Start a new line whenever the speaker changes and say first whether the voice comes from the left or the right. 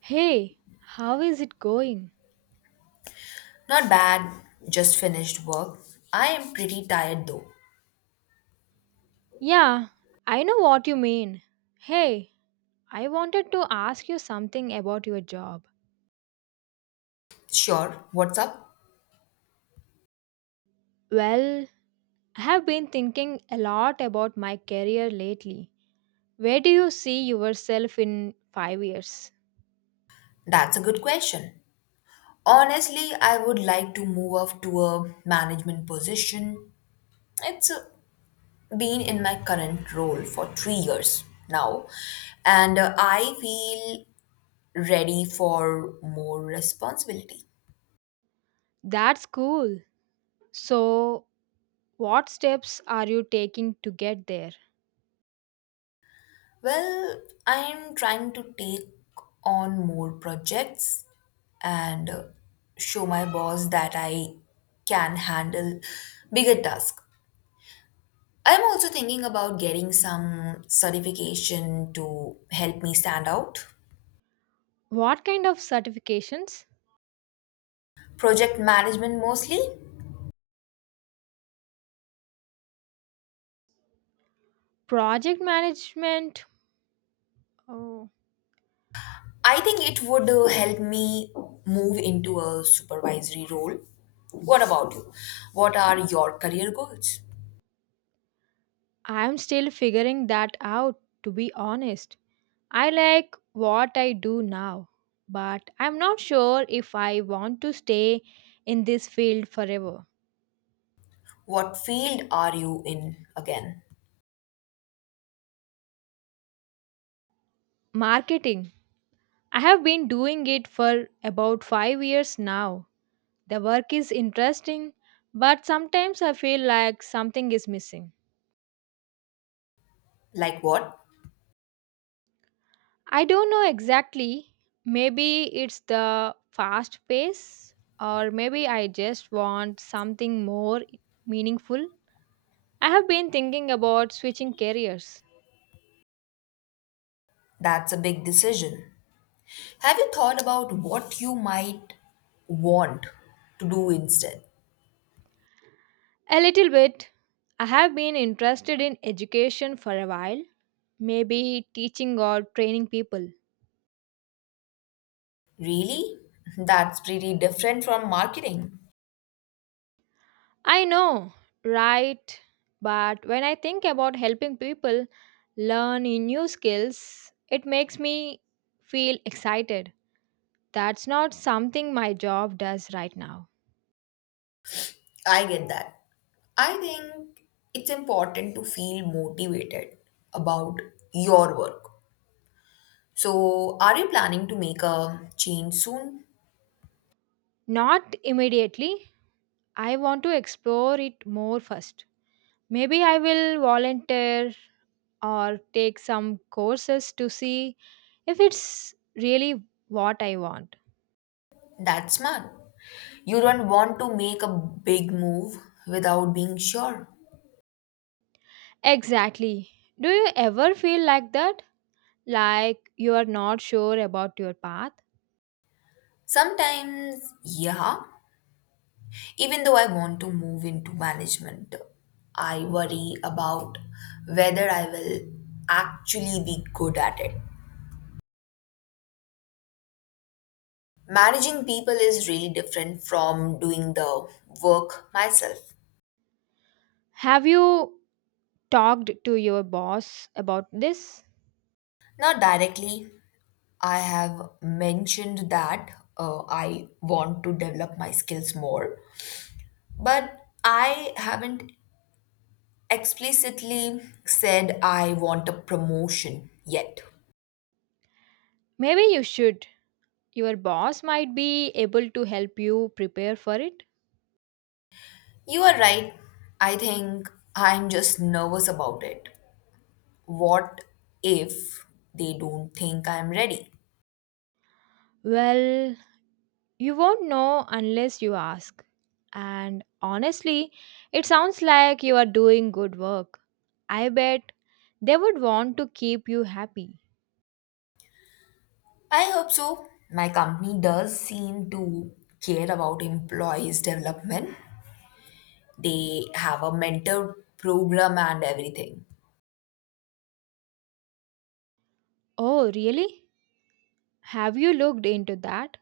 right: Hey, how is it going?
left: Not bad, just finished work. I am pretty tired though.
right: Yeah, I know what you mean. Hey, I wanted to ask you something about your job.
left: Sure, what's up?
right: Well, I have been thinking a lot about my career lately. Where do you see yourself in 5 years?
left: That's a good question. Honestly, I would like to move up to a management position. It's been in my current role for 3 years now, and I feel ready for more responsibility.
right: That's cool. So, what steps are you taking to get there?
left: Well, I'm trying to take on more projects and show my boss that I can handle bigger tasks. I'm also thinking about getting some certification to help me stand out.
right: What kind of certifications?
left: Project management mostly.
right: Project management? Oh,
left: I think it would help me move into a supervisory role. What about you? What are your career goals?
right: I'm still figuring that out, to be honest. I like what I do now, but I'm not sure if I want to stay in this field forever.
left: What field are you in again?
right: Marketing. I have been doing it for about 5 years now. The work is interesting, but sometimes I feel like something is missing.
left: Like what?
right: I don't know exactly. Maybe it's the fast pace, or maybe I just want something more meaningful. I have been thinking about switching careers.
left: That's a big decision. Have you thought about what you might want to do instead?
right: A little bit. I have been interested in education for a while, maybe teaching or training people.
left: Really? That's pretty different from marketing.
right: I know, right? But when I think about helping people learn in new skills, it makes me feel excited. That's not something my job does right now.
left: I get that. I think it's important to feel motivated about your work. So, are you planning to make a change soon?
right: Not immediately. I want to explore it more first. Maybe I will volunteer or take some courses to see if it's really what I want.
left: That's smart. You don't want to make a big move without being sure.
right: Exactly. Do you ever feel like that? Like you are not sure about your path?
left: Sometimes, yeah, even though I want to move into management, I worry about whether I will actually be good at it. Managing people is really different from doing the work myself.
right: Have you talked to your boss about this?
left: Not directly, I have mentioned that I want to develop my skills more, but I haven't explicitly said I want a promotion yet.
right: Maybe you should. Your boss might be able to help you prepare for it.
left: You are right. I think I'm just nervous about it. What if they don't think I'm ready?
right: Well, you won't know unless you ask. And honestly, it sounds like you are doing good work. I bet they would want to keep you happy.
left: I hope so. My company does seem to care about employees' development. They have a mentor program and everything.
right: Oh, really? Have you looked into that?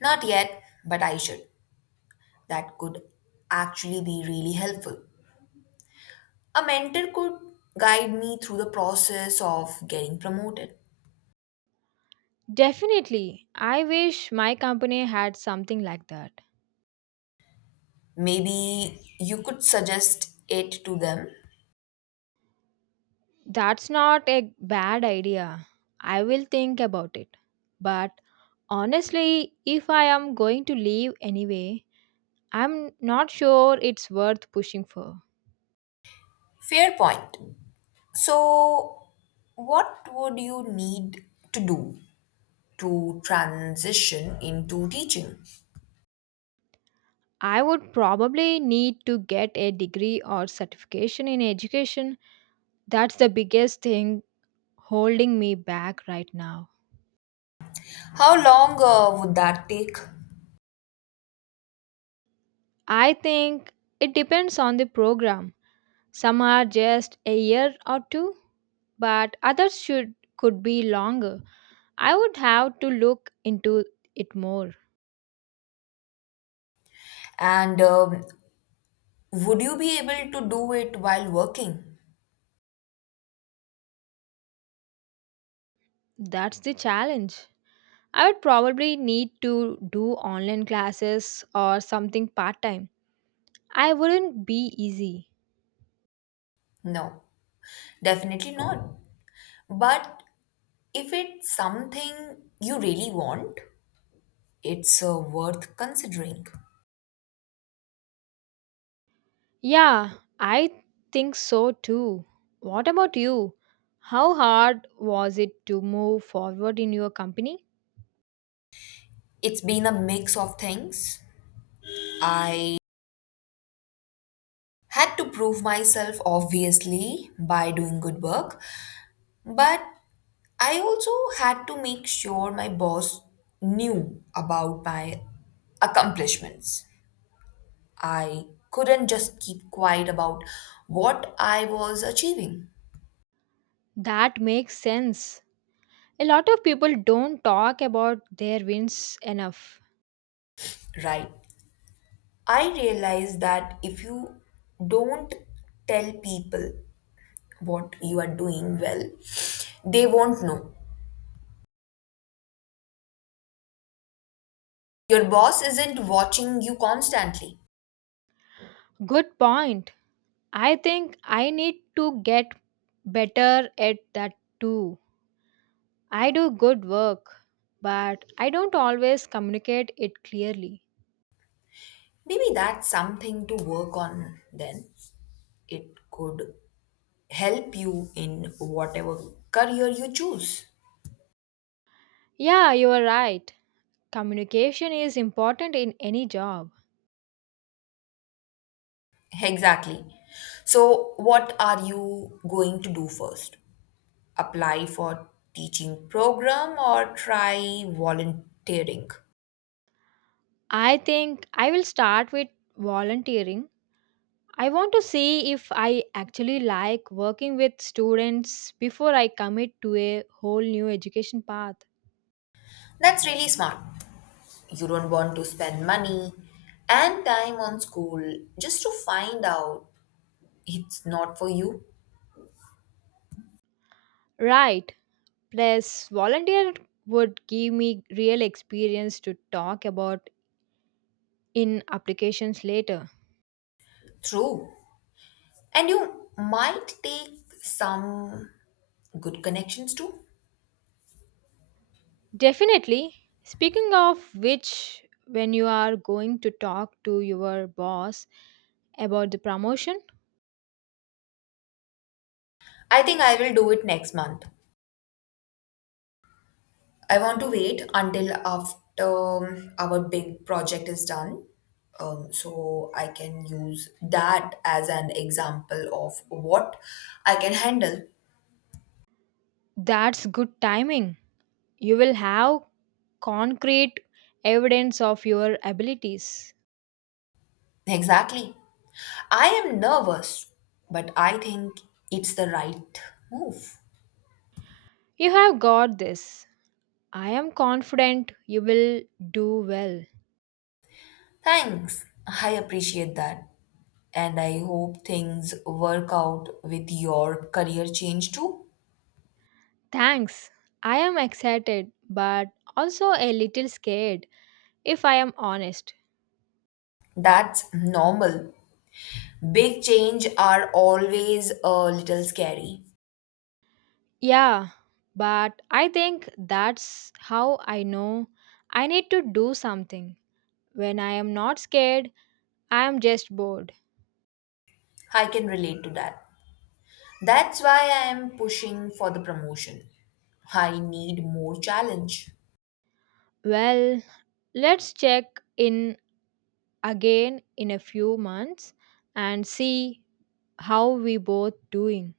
left: Not yet, but I should. That could actually be really helpful. A mentor could guide me through the process of getting promoted.
right: Definitely. I wish my company had something like that.
left: Maybe you could suggest it to them.
right: That's not a bad idea. I will think about it. But honestly, if I am going to leave anyway, I'm not sure it's worth pushing for.
left: Fair point. So, what would you need to do to transition into teaching?
right: I would probably need to get a degree or certification in education. That's the biggest thing holding me back right now.
left: How long would that take?
right: I think it depends on the program. Some are just a year or two, but others should could be longer. I would have to look into it more.
left: And would you be able to do it while working?
right: That's the challenge. I would probably need to do online classes or something part time. I wouldn't be easy.
left: No, definitely not. But if it's something you really want, it's worth considering.
right: Yeah, I think so too. What about you? How hard was it to move forward in your company?
left: It's been a mix of things. I had to prove myself obviously by doing good work. But I also had to make sure my boss knew about my accomplishments. I couldn't just keep quiet about what I was achieving,
right: That makes sense. A lot of people don't talk about their wins enough.
left: right? I realized that if you don't tell people what you are doing well, they won't know. Your boss isn't watching you constantly.
right: Good point. I think I need to get better at that too. I do good work, but I don't always communicate it clearly.
left: Maybe that's something to work on then. It could help you in whatever career you choose.
right: Yeah, you are right. Communication is important in any job.
left: Exactly. So, what are you going to do first? Apply for teaching program or try volunteering?
right: I think I will start with volunteering. I want to see if I actually like working with students before I commit to a whole new education path.
left: That's really smart. You don't want to spend money and time on school just to find out it's not for you.
right: Right. Plus, volunteer would give me real experience to talk about in applications later.
left: True. And you might take some good connections too.
right: Definitely. Speaking of which, when you are going to talk to your boss about the promotion,
left: I think I will do it next month. I want to wait until after our big project is done. So I can use that as an example of what I can handle.
right: that's good timing. You will have concrete evidence of your abilities.
left: Exactly. I am nervous, but I think it's the right move.
right: You have got this. I am confident you will do well.
left: Thanks. I appreciate that. And I hope things work out with your career change too.
right: Thanks. I am excited but also a little scared if I am honest.
left: That's normal. Big change are always a little scary.
right: Yeah, but I think that's how I know I need to do something. When I am not scared, I am just bored.
left: I can relate to that. That's why I am pushing for the promotion. I need more challenge.
right: Well, let's check in again in a few months and see how we both doing.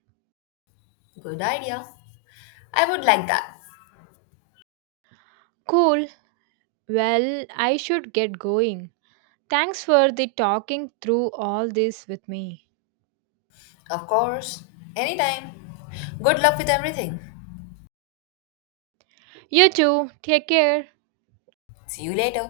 left: Good idea. I would like that.
right: Cool. Well, I should get going. Thanks for the talking through all this with me.
left: Of course. Anytime. Good luck with everything.
right: You too. Take care.
left: See you later.